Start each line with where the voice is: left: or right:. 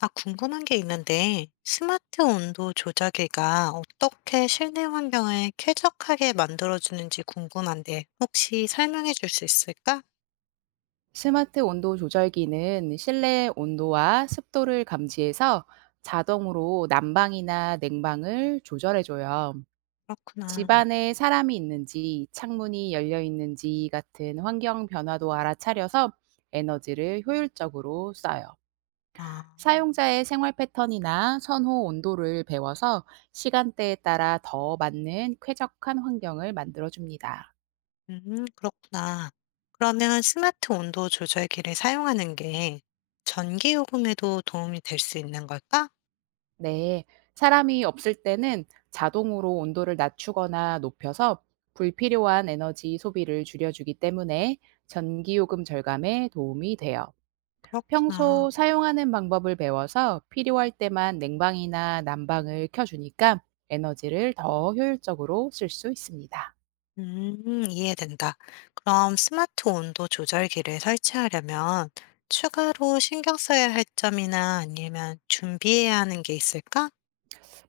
left: 아, 궁금한 게 있는데, 스마트 온도 조작기가 어떻게 실내 환경을 쾌적하게 만들어주는지 궁금한데, 혹시 설명해 줄 수 있을까?
right: 스마트 온도 조절기는 실내 온도와 습도를 감지해서 자동으로 난방이나 냉방을 조절해줘요.
left: 그렇구나.
right: 집안에 사람이 있는지, 창문이 열려 있는지 같은 환경 변화도 알아차려서 에너지를 효율적으로 써요.
left: 아,
right: 사용자의 생활 패턴이나 선호 온도를 배워서 시간대에 따라 더 맞는 쾌적한 환경을 만들어줍니다.
left: 그렇구나. 그러면 스마트 온도 조절기를 사용하는 게 전기 요금에도 도움이 될 수 있는 걸까?
right: 네, 사람이 없을 때는 자동으로 온도를 낮추거나 높여서 불필요한 에너지 소비를 줄여주기 때문에 전기요금 절감에 도움이 돼요.
left: 그렇구나.
right: 평소 사용하는 방법을 배워서 필요할 때만 냉방이나 난방을 켜주니까 에너지를 더 효율적으로 쓸 수 있습니다.
left: 이해된다. 그럼 스마트 온도 조절기를 설치하려면 추가로 신경 써야 할 점이나 아니면 준비해야 하는 게 있을까?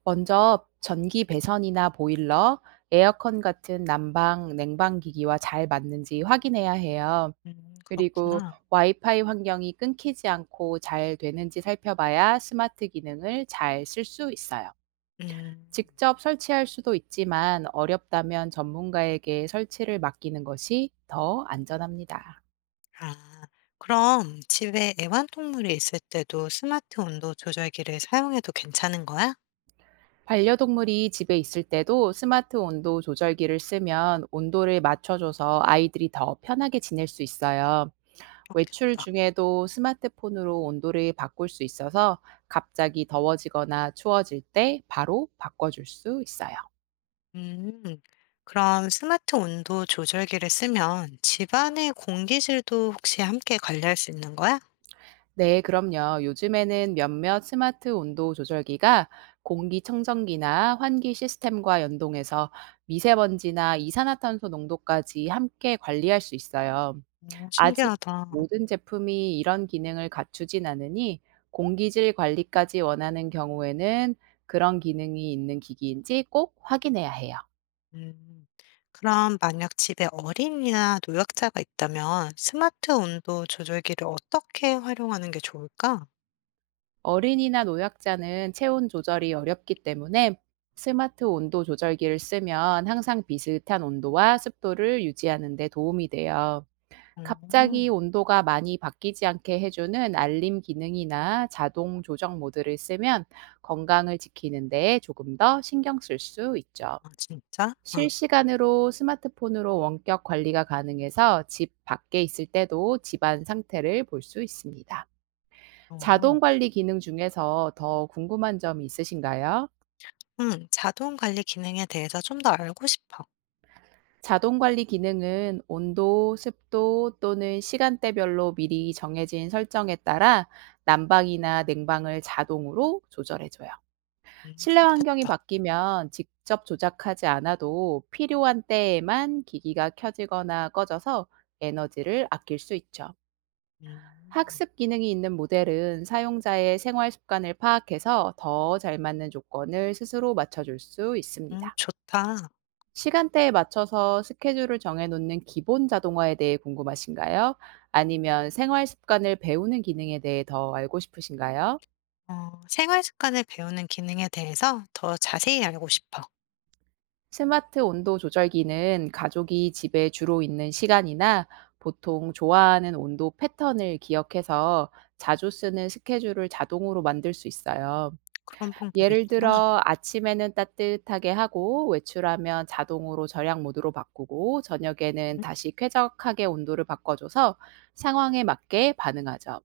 right: 먼저 전기 배선이나 보일러, 에어컨 같은 난방, 냉방 기기와 잘 맞는지 확인해야 해요. 그리고
left: 그렇구나.
right: 와이파이 환경이 끊기지 않고 잘 되는지 살펴봐야 스마트 기능을 잘 쓸 수 있어요.
left: 음,
right: 직접 설치할 수도 있지만 어렵다면 전문가에게 설치를 맡기는 것이 더 안전합니다.
left: 아, 그럼 집에 애완동물이 있을 때도 스마트 온도 조절기를 사용해도 괜찮은 거야?
right: 반려동물이 집에 있을 때도 스마트 온도 조절기를 쓰면 온도를 맞춰줘서 아이들이 더 편하게 지낼 수 있어요. 외출
left: 그렇겠다.
right: 중에도 스마트폰으로 온도를 바꿀 수 있어서 갑자기 더워지거나 추워질 때 바로 바꿔줄 수 있어요.
left: 음, 그럼 스마트 온도 조절기를 쓰면 집안의 공기질도 혹시 함께 관리할 수 있는 거야?
right: 네, 그럼요. 요즘에는 몇몇 스마트 온도 조절기가 공기청정기나 환기 시스템과 연동해서 미세먼지나 이산화탄소 농도까지 함께 관리할 수 있어요.
left: 오,
right: 아직
left: 신기하다.
right: 모든 제품이 이런 기능을 갖추진 않으니, 공기질 관리까지 원하는 경우에는 그런 기능이 있는 기기인지 꼭 확인해야 해요.
left: 음. 그럼 만약 집에 어린이나 노약자가 있다면 스마트 온도 조절기를 어떻게 활용하는 게 좋을까?
right: 어린이나 노약자는 체온 조절이 어렵기 때문에, 스마트 온도 조절기를 쓰면 항상 비슷한 온도와 습도를 유지하는 데 도움이 돼요. 갑자기
left: 음.
right: 온도가 많이 바뀌지 않게 해주는 알림 기능이나 자동 조정 모드를 쓰면, 건강을 지키는 데 조금 더 신경 쓸 수 있죠.
left: 아 진짜? 아.
right: 실시간으로 스마트폰으로 원격 관리가 가능해서 집 밖에 있을 때도 집안 상태를 볼 수 있습니다. 자동
left: 어.
right: 관리 기능 중에서 더 궁금한 점이 있으신가요?
left: 음. 자동 관리 기능에 대해서 좀 더 알고 싶어.
right: 자동 관리 기능은 온도, 습도 또는 시간대별로 미리 정해진 설정에 따라 난방이나 냉방을 자동으로 조절해줘요. 실내 환경이
left: 그렇겠다.
right: 바뀌면 직접 조작하지 않아도 필요한 때에만 기기가 켜지거나 꺼져서 에너지를 아낄 수 있죠.
left: 음.
right: 학습 기능이 있는 모델은 사용자의 생활 습관을 파악해서 더 잘 맞는 조건을 스스로 맞춰줄 수 있습니다.
left: 좋다.
right: 시간대에 맞춰서 스케줄을 정해놓는 기본 자동화에 대해 궁금하신가요? 아니면 생활 습관을 배우는 기능에 대해 더 알고 싶으신가요?
left: 어 생활 습관을 배우는 기능에 대해서 더 자세히 알고 싶어.
right: 스마트 온도 조절기는 가족이 집에 주로 있는 시간이나 보통 좋아하는 온도 패턴을 기억해서 자주 쓰는 스케줄을 자동으로 만들 수 있어요.
left: 그런 방법이
right: 예를
left: 있구나.
right: 들어 아침에는 따뜻하게 하고, 외출하면 자동으로 절약 모드로 바꾸고, 저녁에는
left: 음.
right: 다시 쾌적하게 온도를 바꿔줘서 상황에 맞게 반응하죠.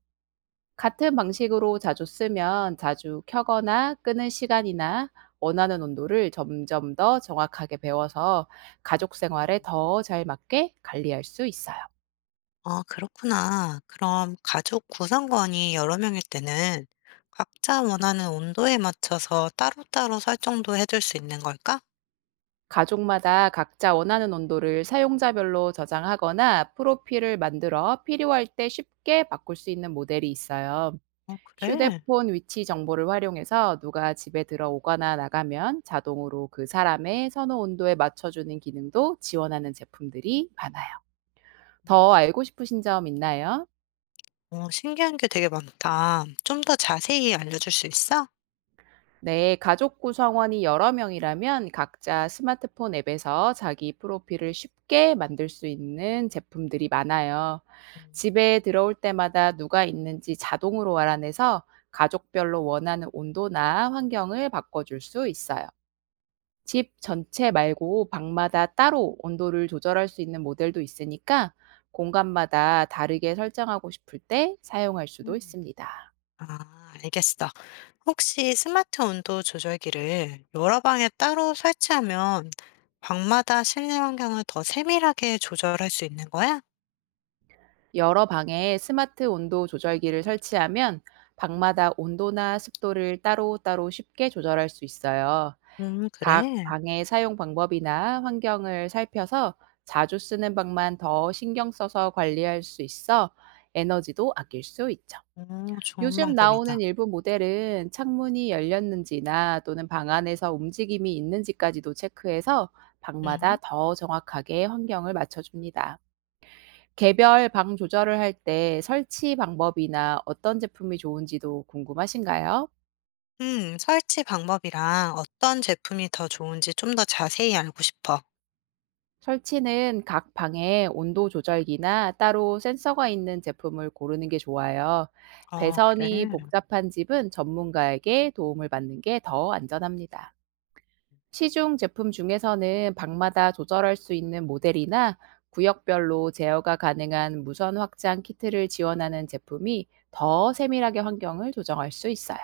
right: 같은 방식으로 자주 쓰면 자주 켜거나 끄는 시간이나 원하는 온도를 점점 더 정확하게 배워서 가족 생활에
left: 음.
right: 더 잘 맞게 관리할 수 있어요.
left: 아 그렇구나. 그럼 가족 구성원이 여러 명일 때는 각자 원하는 온도에 맞춰서 따로따로 설정도 해줄 수 있는 걸까?
right: 가족마다 각자 원하는 온도를 사용자별로 저장하거나 프로필을 만들어 필요할 때 쉽게 바꿀 수 있는 모델이 있어요.
left: 어 그래?
right: 휴대폰 위치 정보를 활용해서 누가 집에 들어오거나 나가면 자동으로 그 사람의 선호 온도에 맞춰주는 기능도 지원하는 제품들이 많아요. 더
left: 음.
right: 알고 싶으신 점 있나요?
left: 어 신기한 게 되게 많다. 좀 더 자세히 알려줄 수 있어?
right: 네, 가족 구성원이 여러 명이라면 각자 스마트폰 앱에서 자기 프로필을 쉽게 만들 수 있는 제품들이 많아요. 집에 들어올 때마다 누가 있는지 자동으로 알아내서 가족별로 원하는 온도나 환경을 바꿔줄 수 있어요. 집 전체 말고 방마다 따로 온도를 조절할 수 있는 모델도 있으니까, 공간마다 다르게 설정하고 싶을 때 사용할 수도
left: 음.
right: 있습니다.
left: 아 알겠어. 혹시 스마트 온도 조절기를 여러 방에 따로 설치하면 방마다 실내 환경을 더 세밀하게 조절할 수 있는 거야?
right: 여러 방에 스마트 온도 조절기를 설치하면 방마다 온도나 습도를 따로따로 쉽게 조절할 수 있어요. 각
left: 그래?
right: 방의 사용 방법이나 환경을 살펴서 자주 쓰는 방만 더 신경 써서 관리할 수 있어 에너지도 아낄 수 있죠.
left: 어 좋은
right: 요즘 나오는
left: 방법이다.
right: 일부 모델은 창문이 열렸는지나 또는 방 안에서 움직임이 있는지까지도 체크해서 방마다
left: 음.
right: 더 정확하게 환경을 맞춰줍니다. 개별 방 조절을 할 때 설치 방법이나 어떤 제품이 좋은지도 궁금하신가요?
left: 설치 방법이랑 어떤 제품이 더 좋은지 좀 더 자세히 알고 싶어.
right: 설치는 각 방에 온도 조절기나 따로 센서가 있는 제품을 고르는 게 좋아요.
left: 어, 그래.
right: 배선이 복잡한 집은 전문가에게 도움을 받는 게 더 안전합니다. 시중 제품 중에서는 방마다 조절할 수 있는 모델이나 구역별로 제어가 가능한 무선 확장 키트를 지원하는 제품이 더 세밀하게 환경을 조정할 수 있어요.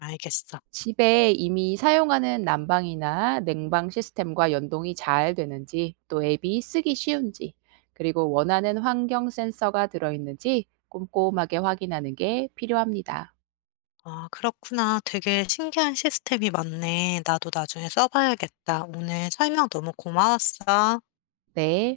left: 알겠어.
right: 집에 이미 사용하는 난방이나 냉방 시스템과 연동이 잘 되는지, 또 앱이 쓰기 쉬운지, 그리고 원하는 환경 센서가 들어있는지 꼼꼼하게 확인하는 게 필요합니다.
left: 아, 그렇구나. 되게 신기한 시스템이 많네. 나도 나중에 써봐야겠다. 오늘 설명 너무 고마웠어.
right: 네.